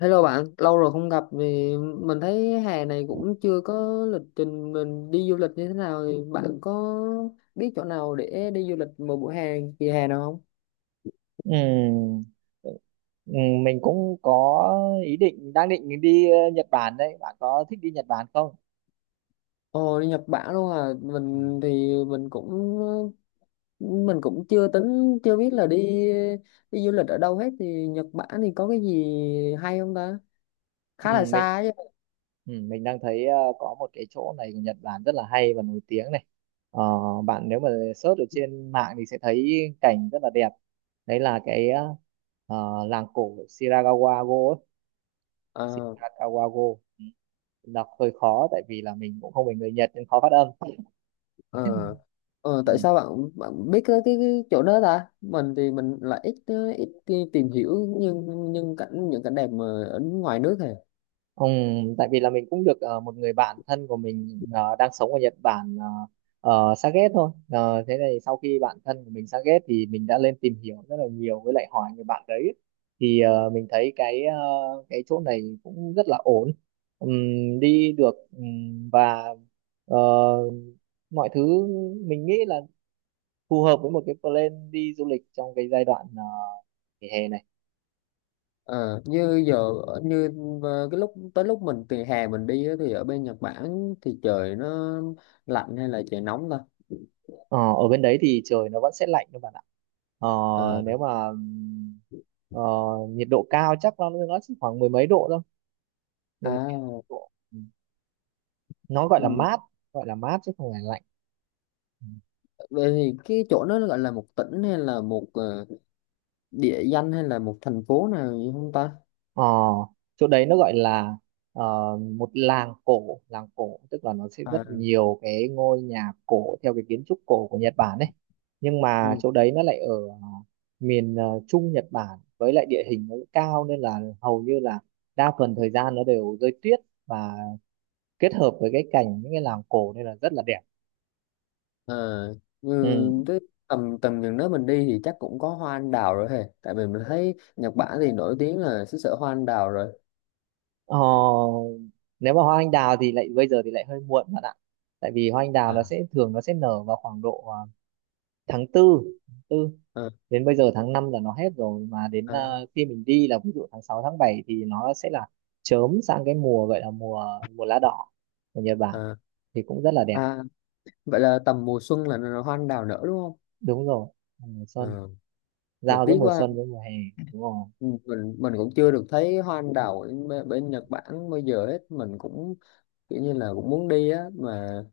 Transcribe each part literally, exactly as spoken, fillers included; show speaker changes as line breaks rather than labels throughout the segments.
Hello bạn, lâu rồi không gặp thì mình thấy hè này cũng chưa có lịch trình mình đi du lịch như thế nào thì bạn có biết chỗ nào để đi du lịch một buổi hè kỳ hè nào không?
Ừm, ừm, Mình cũng có ý định đang định đi ờ, Nhật Bản đấy. Bạn có thích đi Nhật Bản không?
Ồ, đi Nhật Bản luôn à,
Ừm,
mình thì mình cũng mình cũng chưa tính chưa biết là đi đi du lịch ở đâu hết thì Nhật Bản thì có cái gì hay không ta? Khá là
ừm, Mình
xa chứ.
ừm, mình đang thấy ờ, có một cái chỗ này của Nhật Bản rất là hay và nổi tiếng này. Ờ, Bạn nếu mà search ở trên mạng thì sẽ thấy cảnh rất là đẹp. Đấy là cái ờ, ờ, làng cổ Shirakawa-go ấy.
Ờ
Shirakawa-go. Ừm, Đọc hơi khó tại vì là mình cũng không phải người Nhật nên khó phát âm.
Ờ, ờ, Tại
Ừm.
sao bạn bạn biết cái, cái, cái chỗ đó ta? Mình thì mình lại ít ờ, ít đi tìm hiểu nhưng nhưng cảnh những cảnh đẹp mà ở ngoài nước này.
Ừm, tại vì là mình cũng được ờ, một người bạn thân của mình ờ, đang sống ở Nhật Bản ờ, uh, xa ghét thôi. Ờ, thế này sau khi bạn thân của mình xa ghét thì mình đã lên tìm hiểu rất là nhiều với lại hỏi người bạn đấy thì ờ, mình thấy cái ờ, cái chỗ này cũng rất là ổn. Ừm, đi được, ừm, và ờ, mọi thứ mình nghĩ là phù hợp với một cái plan đi du lịch trong cái giai đoạn ờ, nghỉ hè này.
Ờ, Như giờ ở- như ờ, cái lúc tới lúc mình từ hè mình đi á, thì ở bên Nhật Bản thì trời nó lạnh hay là trời nóng ta?
Ờ, ở bên đấy thì trời nó vẫn sẽ lạnh các bạn ạ. Ờ,
Ờ,
nếu mà ừm, ờ, nhiệt độ cao chắc nó nó chỉ khoảng mười mấy độ thôi. Mười mấy
à,
độ. Ừ. Nó gọi là
ừ.
mát, gọi là mát chứ không phải lạnh. Ừ.
Vậy thì cái chỗ đó gọi là một tỉnh hay là một ờ, địa danh hay là một thành phố nào gì không ta?
Ờ, chỗ đấy nó gọi là ờ, một làng cổ, làng cổ tức là nó sẽ rất
À,
nhiều cái ngôi nhà cổ theo cái kiến trúc cổ của Nhật Bản ấy. Nhưng mà
ừ.
chỗ đấy nó lại ở ờ, miền ờ, Trung Nhật Bản, với lại địa hình nó cao nên là hầu như là đa phần thời gian nó đều rơi tuyết, và kết hợp với cái cảnh những cái làng cổ nên là rất là đẹp.
Ờ, ừ,
Ừ.
Thế tầm tầm chừng đó mình đi thì chắc cũng có hoa anh đào rồi hề, tại vì mình thấy Nhật Bản thì nổi tiếng là xứ sở hoa anh đào rồi.
Ờ, nếu mà hoa anh đào thì lại bây giờ thì lại hơi muộn bạn ạ. Tại vì hoa anh đào nó
À,
sẽ thường nó sẽ nở vào khoảng độ ờ, tháng tư, tư
à,
đến bây giờ tháng năm là nó hết rồi, mà đến
à,
ờ, khi mình đi là ví dụ tháng sáu tháng bảy thì nó sẽ là chớm sang cái mùa gọi là mùa mùa lá đỏ của Nhật Bản
à,
thì cũng rất là đẹp.
à. Vậy là tầm mùa xuân là là hoa anh đào nở đúng không?
Đúng rồi, mùa xuân
Ờ, mà
giao giữa
tiếc
mùa
quá,
xuân với mùa hè. Đúng rồi.
mình mình cũng chưa được thấy hoa anh đào ở bên, bên Nhật Bản bây giờ hết, mình cũng kiểu như là cũng muốn đi á mà.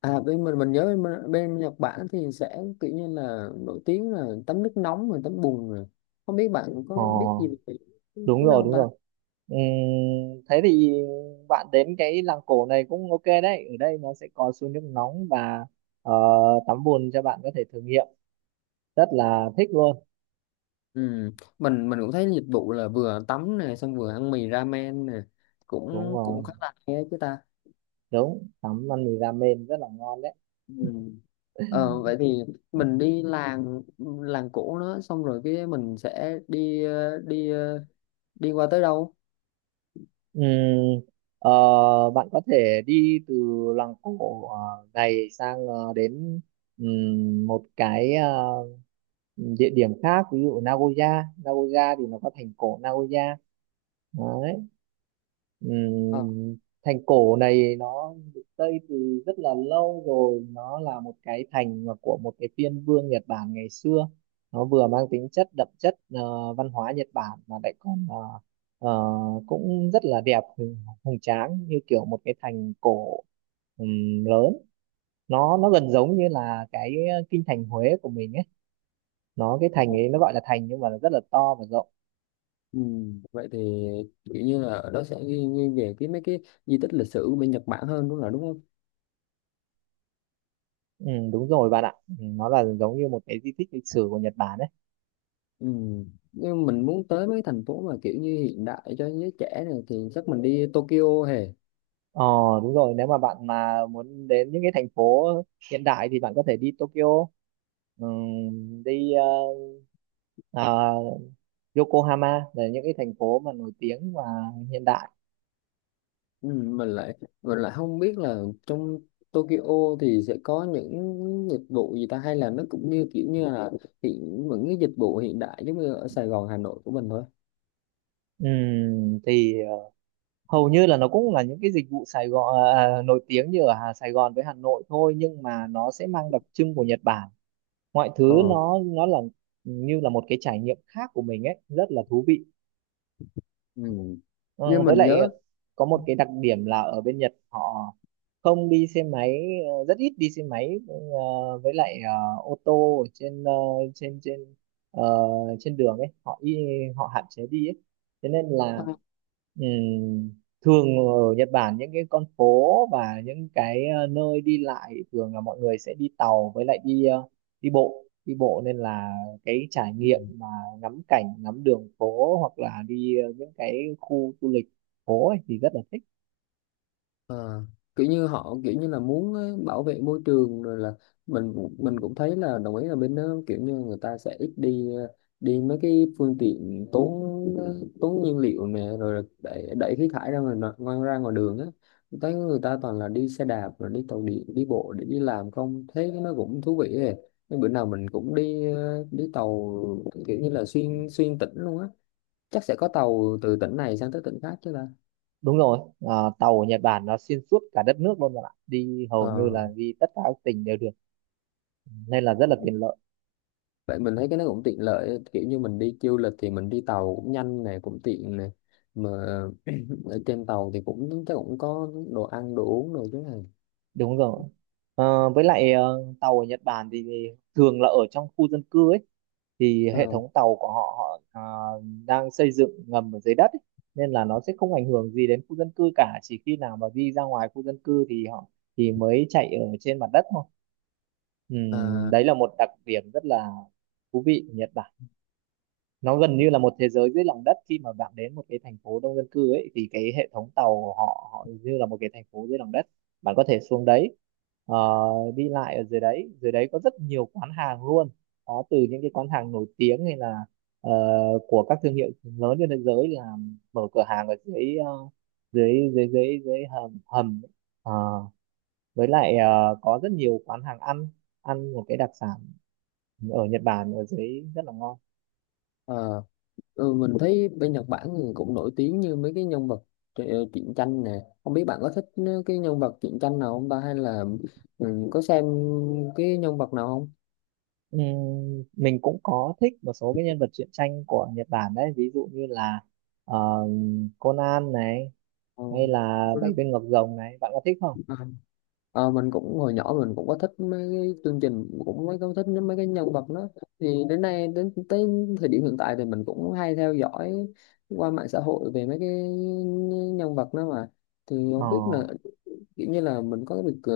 À, bên mình mình nhớ bên, bên Nhật Bản thì sẽ kiểu như là nổi tiếng là tắm nước nóng rồi tắm bùn rồi, không biết bạn
ờ,
có biết gì về cái
Đúng
cái đó
rồi,
không
đúng
ta?
rồi. Ừm, thế thì bạn đến cái làng cổ này cũng ok đấy, ở đây nó sẽ có suối nước nóng và ờ, tắm bùn cho bạn có thể thử nghiệm rất là thích luôn.
Ừ. mình mình cũng thấy dịch vụ là vừa tắm nè, xong vừa ăn mì ramen nè,
Đúng
cũng cũng
rồi,
khá là hay á chứ ta?
đúng, tắm ăn mì ramen rất là ngon đấy.
Ừ. Ờ, vậy thì mình đi làng làng cổ nó xong rồi cái mình sẽ đi ờ, đi ờ, đi qua tới đâu?
Ừm, ờ, Bạn có thể đi từ làng cổ ờ, này sang ờ, đến ừm, một cái ờ, địa điểm khác, ví dụ Nagoya. Nagoya thì nó có thành cổ Nagoya đấy.
Ờ.
Ừm, Thành cổ này nó được xây từ rất là lâu rồi, nó là một cái thành mà của một cái phiên vương Nhật Bản ngày xưa. Nó vừa mang tính chất đậm chất ờ, văn hóa Nhật Bản mà lại còn ờ, ờ, cũng rất là đẹp, hùng, hùng tráng như kiểu một cái thành cổ ừm, lớn. Nó nó gần giống như là cái ờ, kinh thành Huế của mình ấy. Nó cái thành ấy nó gọi là thành nhưng mà nó rất là to và rộng.
Ừ. Vậy thì kiểu như là ở đó sẽ ghi, ghi về cái mấy cái di tích lịch sử của bên Nhật Bản hơn đúng, là đúng không?
Ừ, đúng rồi bạn ạ. Ừ, nó là giống như một cái di tích lịch sử của Nhật Bản ấy.
Ừ. Nhưng mình muốn tới mấy thành phố mà kiểu như hiện đại cho giới trẻ này thì chắc mình đi Tokyo hề.
Ờ đúng rồi, nếu mà bạn mà muốn đến những cái thành phố hiện đại thì bạn có thể đi Tokyo, ừm, đi ờ, à, Yokohama là những cái thành phố mà nổi tiếng và hiện đại.
Ừ. Mình lại mình lại không biết là trong Tokyo thì sẽ có những dịch vụ gì ta, hay là nó cũng như kiểu như là hiện những cái dịch vụ hiện đại giống như ở Sài Gòn Hà Nội của mình thôi.
Ừm, thì ờ, Hầu như là nó cũng là những cái dịch vụ Sài Gòn ờ, à, nổi tiếng như ở Hà- Sài Gòn với Hà Nội thôi, nhưng mà nó sẽ mang đặc trưng của Nhật Bản. Mọi
Ờ.
thứ nó nó là như là một cái trải nghiệm khác của mình ấy, rất là thú vị.
Ừ.
Ờ,
Nhưng
với
mình
lại
nhớ
có một cái đặc điểm là ở bên Nhật họ không đi xe máy, ờ, rất ít đi xe máy, ờ, với lại ờ, ô tô ở trên ờ, trên trên ờ, trên đường ấy, họ y, họ hạn chế đi ấy. Thế nên là ừm, thường ở Nhật Bản những cái con phố và những cái ờ, nơi đi lại thường là mọi người sẽ đi tàu với lại đi ờ, đi bộ, đi bộ, nên là cái trải
à.
nghiệm mà ngắm cảnh ngắm đường phố hoặc là đi ờ, những cái khu du lịch phố ấy, thì rất là thích.
À, kiểu như họ, kiểu như là muốn ờ, bảo vệ môi trường rồi là mình cũng- mình cũng thấy là đồng ý là bên đó kiểu như người ta sẽ ít đi ờ, đi mấy cái phương tiện tốn ờ, tốn nhiên liệu nè rồi là đẩy, đẩy khí thải ra ngoài nọ- ngoài ra ngoài đường á. Tôi thấy người ta toàn là đi xe đạp rồi đi tàu điện đi bộ để đi làm không, thế nó cũng thú vị ấy. Nhưng bữa nào mình cũng đi ờ, đi tàu kiểu như là xuyên xuyên tỉnh luôn á, chắc sẽ có tàu từ tỉnh này sang tới tỉnh khác chứ ta?
Đúng rồi, ờ, tàu ở Nhật Bản nó xuyên suốt cả đất nước luôn bạn ạ, đi hầu như
Ờ.
là đi tất cả các tỉnh đều được nên là rất là tiện lợi.
Vậy mình thấy cái nó cũng tiện lợi, kiểu như mình đi du lịch thì mình đi tàu cũng nhanh này cũng tiện này, mà ở trên tàu thì cũng chắc cũng có đồ ăn đồ uống rồi chứ này?
Đúng rồi. Ờ, với lại ờ, tàu ở Nhật Bản thì thường là ở trong khu dân cư ấy, thì hệ
À,
thống tàu của họ họ ờ, đang xây dựng ngầm ở dưới đất ấy. Nên là nó sẽ không ảnh hưởng gì đến khu dân cư cả, chỉ khi nào mà đi ra ngoài khu dân cư thì họ thì mới chạy ở trên mặt đất thôi. Ừm,
à,
đấy là một đặc điểm rất là thú vị của Nhật Bản. Nó gần như là một thế giới dưới lòng đất, khi mà bạn đến một cái thành phố đông dân cư ấy thì cái hệ thống tàu của họ họ như là một cái thành phố dưới lòng đất. Bạn có thể xuống đấy ờ, đi lại ở dưới đấy, dưới đấy có rất nhiều quán hàng luôn, có từ những cái quán hàng nổi tiếng hay là ờ, của các thương hiệu lớn trên thế giới là mở cửa hàng ở dưới ờ, dưới dưới dưới dưới hầm hầm ấy. Ờ, với lại ờ, có rất nhiều quán hàng ăn, ăn một cái đặc sản ở Nhật Bản ở dưới rất là ngon.
à, ừ, mình thấy bên Nhật Bản thì cũng nổi tiếng như mấy cái nhân vật tr- truyện tranh nè, không biết bạn có thích cái nhân vật truyện tranh nào không ta, hay là ừ, có xem cái nhân vật nào không?
Ừm, mình cũng có thích một số cái nhân vật truyện tranh của Nhật Bản đấy, ví dụ như là ờ, Conan này, hay là Bảy
Tôi
Viên Ngọc Rồng này, bạn có thích không?
Ờ, mình cũng hồi nhỏ mình cũng có thích mấy cái chương trình, cũng mấy có thích mấy cái nhân vật đó, thì đến nay đến tới thời điểm hiện tại thì mình cũng hay theo dõi qua mạng xã hội về mấy cái nhân vật đó mà, thì
Ờ,
không biết là kiểu như là mình có được ờ,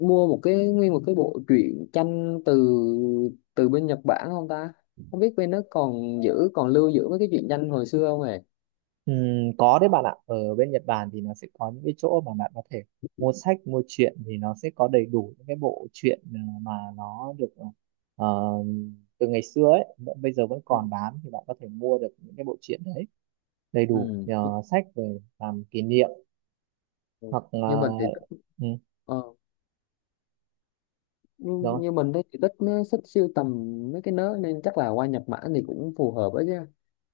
mua một cái nguyên một cái bộ truyện tranh từ từ bên Nhật Bản không ta, không biết bên nó còn giữ còn lưu giữ mấy cái truyện tranh hồi xưa không hề?
ừm, có đấy bạn ạ, ở bên Nhật Bản thì nó sẽ có những cái chỗ mà bạn có thể mua sách mua truyện, thì nó sẽ có đầy đủ những cái bộ truyện ờ, mà nó được ờ, từ ngày xưa ấy vẫn- bây giờ vẫn còn bán, thì bạn có thể mua được những cái bộ truyện đấy đầy đủ
Ừ.
ờ, sách về làm kỷ niệm hoặc
Nhưng
là
mình thì
ừ,
ờ, Ừ,
rồi.
nhưng như mình thấy thì thích, nó thích siêu tầm mấy cái nớ nên chắc là qua Nhật Bản thì cũng phù hợp ấy chứ.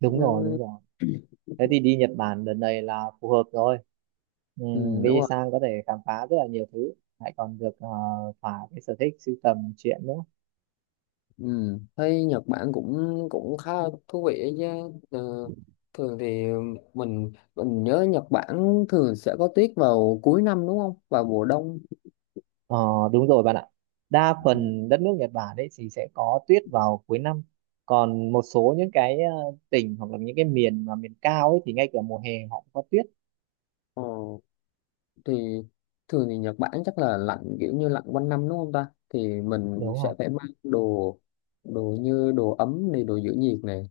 Đúng rồi, đúng
Ừ,
rồi, thế thì đi Nhật Bản đợt này là phù hợp rồi.
ừ,
Ừm,
đúng
đi
rồi.
sang có thể khám phá rất là nhiều thứ, lại còn được ờ, thỏa cái sở thích sưu tầm truyện nữa.
Ừ. Thấy Nhật Bản cũng cũng khá là thú vị ấy chứ. Ờ, Thường thì mình mình nhớ Nhật Bản thường sẽ có tuyết vào cuối năm đúng không, vào mùa đông?
Ờ, đúng rồi bạn ạ, đa
Ừ.
phần đất nước Nhật Bản ấy thì sẽ có tuyết vào cuối năm, còn một số những cái ờ, tỉnh hoặc là những cái miền mà miền cao ấy thì ngay cả mùa hè họ cũng có tuyết.
ờ, thì thường thì Nhật Bản chắc là lạnh, kiểu như lạnh quanh năm đúng không ta, thì mình
Đúng không?
sẽ phải mang đồ đồ như đồ ấm này, đồ giữ nhiệt này.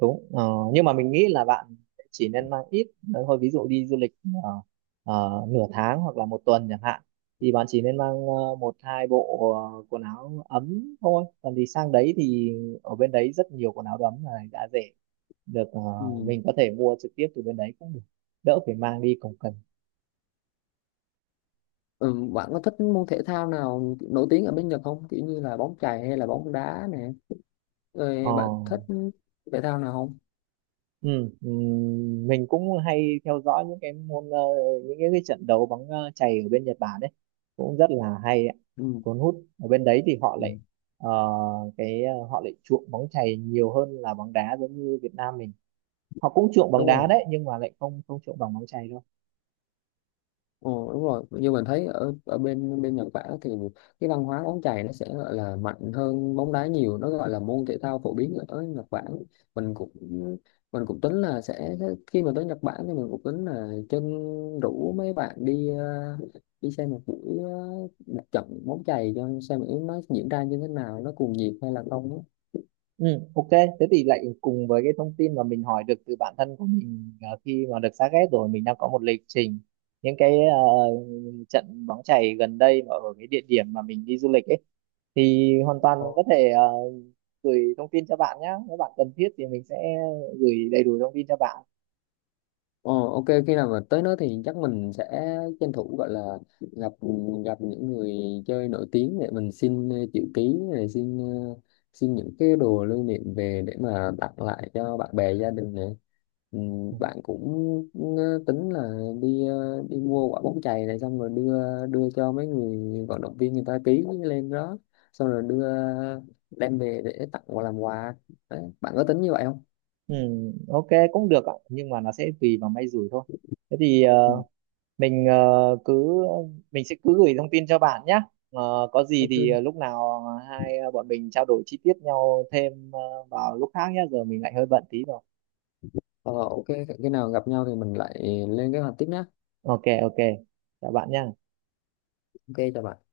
Đúng. Ờ, nhưng mà mình nghĩ là bạn chỉ nên mang ít ờ, thôi, ví dụ đi du lịch ờ, ờ, nửa tháng hoặc là một tuần chẳng hạn, thì bạn chỉ nên mang ờ, một hai bộ ờ, quần áo ấm thôi, còn thì sang đấy thì ở bên đấy rất nhiều quần áo ấm này, đã rẻ được ờ,
Ừ.
mình có thể mua trực tiếp từ bên đấy cũng được, đỡ phải mang đi cồng kềnh.
Ừ, bạn có thích môn thể thao nào nổi tiếng ở bên Nhật không? Kiểu như là bóng chày hay là bóng đá nè.
Ờ,
Rồi bạn thích thể thao nào không?
Ừ, ừ, mình cũng hay theo dõi những cái môn ờ, những cái, cái trận đấu bóng ờ, chày ở bên Nhật Bản đấy, cũng rất là hay ạ.
Ừ,
Cuốn hút, ở bên đấy thì họ
ừ.
lại ờ, cái ờ, họ lại chuộng bóng chày nhiều hơn là bóng đá. Giống như Việt Nam mình họ cũng chuộng bóng đá
đúng
đấy, nhưng mà lại không không chuộng bằng bóng chày đâu.
Ờ, đúng rồi, như mình thấy ở ở bên bên Nhật Bản thì cái văn hóa bóng chày nó sẽ gọi là mạnh hơn bóng đá nhiều, nó gọi là môn thể thao phổ biến ở Nhật Bản, mình cũng mình cũng tính là sẽ khi mà tới Nhật Bản thì mình cũng tính là chân rủ mấy bạn đi ờ, đi xem một buổi ờ, một trận bóng chày cho xem nó diễn ra như thế nào, nó cuồng nhiệt hay là không.
Ừ, ok thế thì lại cùng với cái thông tin mà mình hỏi được từ bản thân của mình ờ, khi mà được xác ghét rồi, mình đang có một lịch trình những cái ờ, trận bóng chày gần đây mà ở cái địa điểm mà mình đi du lịch ấy, thì hoàn toàn
Á.
mình có thể ờ, gửi thông tin cho bạn nhé. Nếu bạn cần thiết thì mình sẽ gửi đầy đủ thông tin cho bạn.
Ờ, ok, khi nào mà tới đó thì chắc mình sẽ tranh thủ, gọi là gặp gặp những người chơi nổi tiếng để mình xin ờ, chữ ký này, xin ờ, xin những cái đồ lưu niệm về để mà tặng lại cho bạn bè gia đình này, ừ,
Ừ,
bạn cũng ờ, tính là đi ờ, đi mua quả bóng chày này xong rồi đưa đưa cho mấy người vận động viên, người ta ký lên đó, xong rồi đưa đem về để tặng và làm quà. Đấy, bạn có tính như vậy không?
Ừ, ok, cũng được ạ, nhưng mà nó sẽ tùy vào may rủi thôi. Thế thì
Ừ.
ờ, mình ờ, cứ mình sẽ cứ gửi thông tin cho bạn nhé. Ờ, có gì thì
Ok.
ờ, lúc nào hai ờ, bọn mình trao đổi chi tiết nhau thêm ờ, vào lúc khác nhé, giờ mình lại hơi bận tí rồi.
Ờ, ok, khi nào gặp nhau thì mình lại lên kế hoạch tiếp nhé.
Ok ok, chào bạn nhé.
Ok, chào bạn.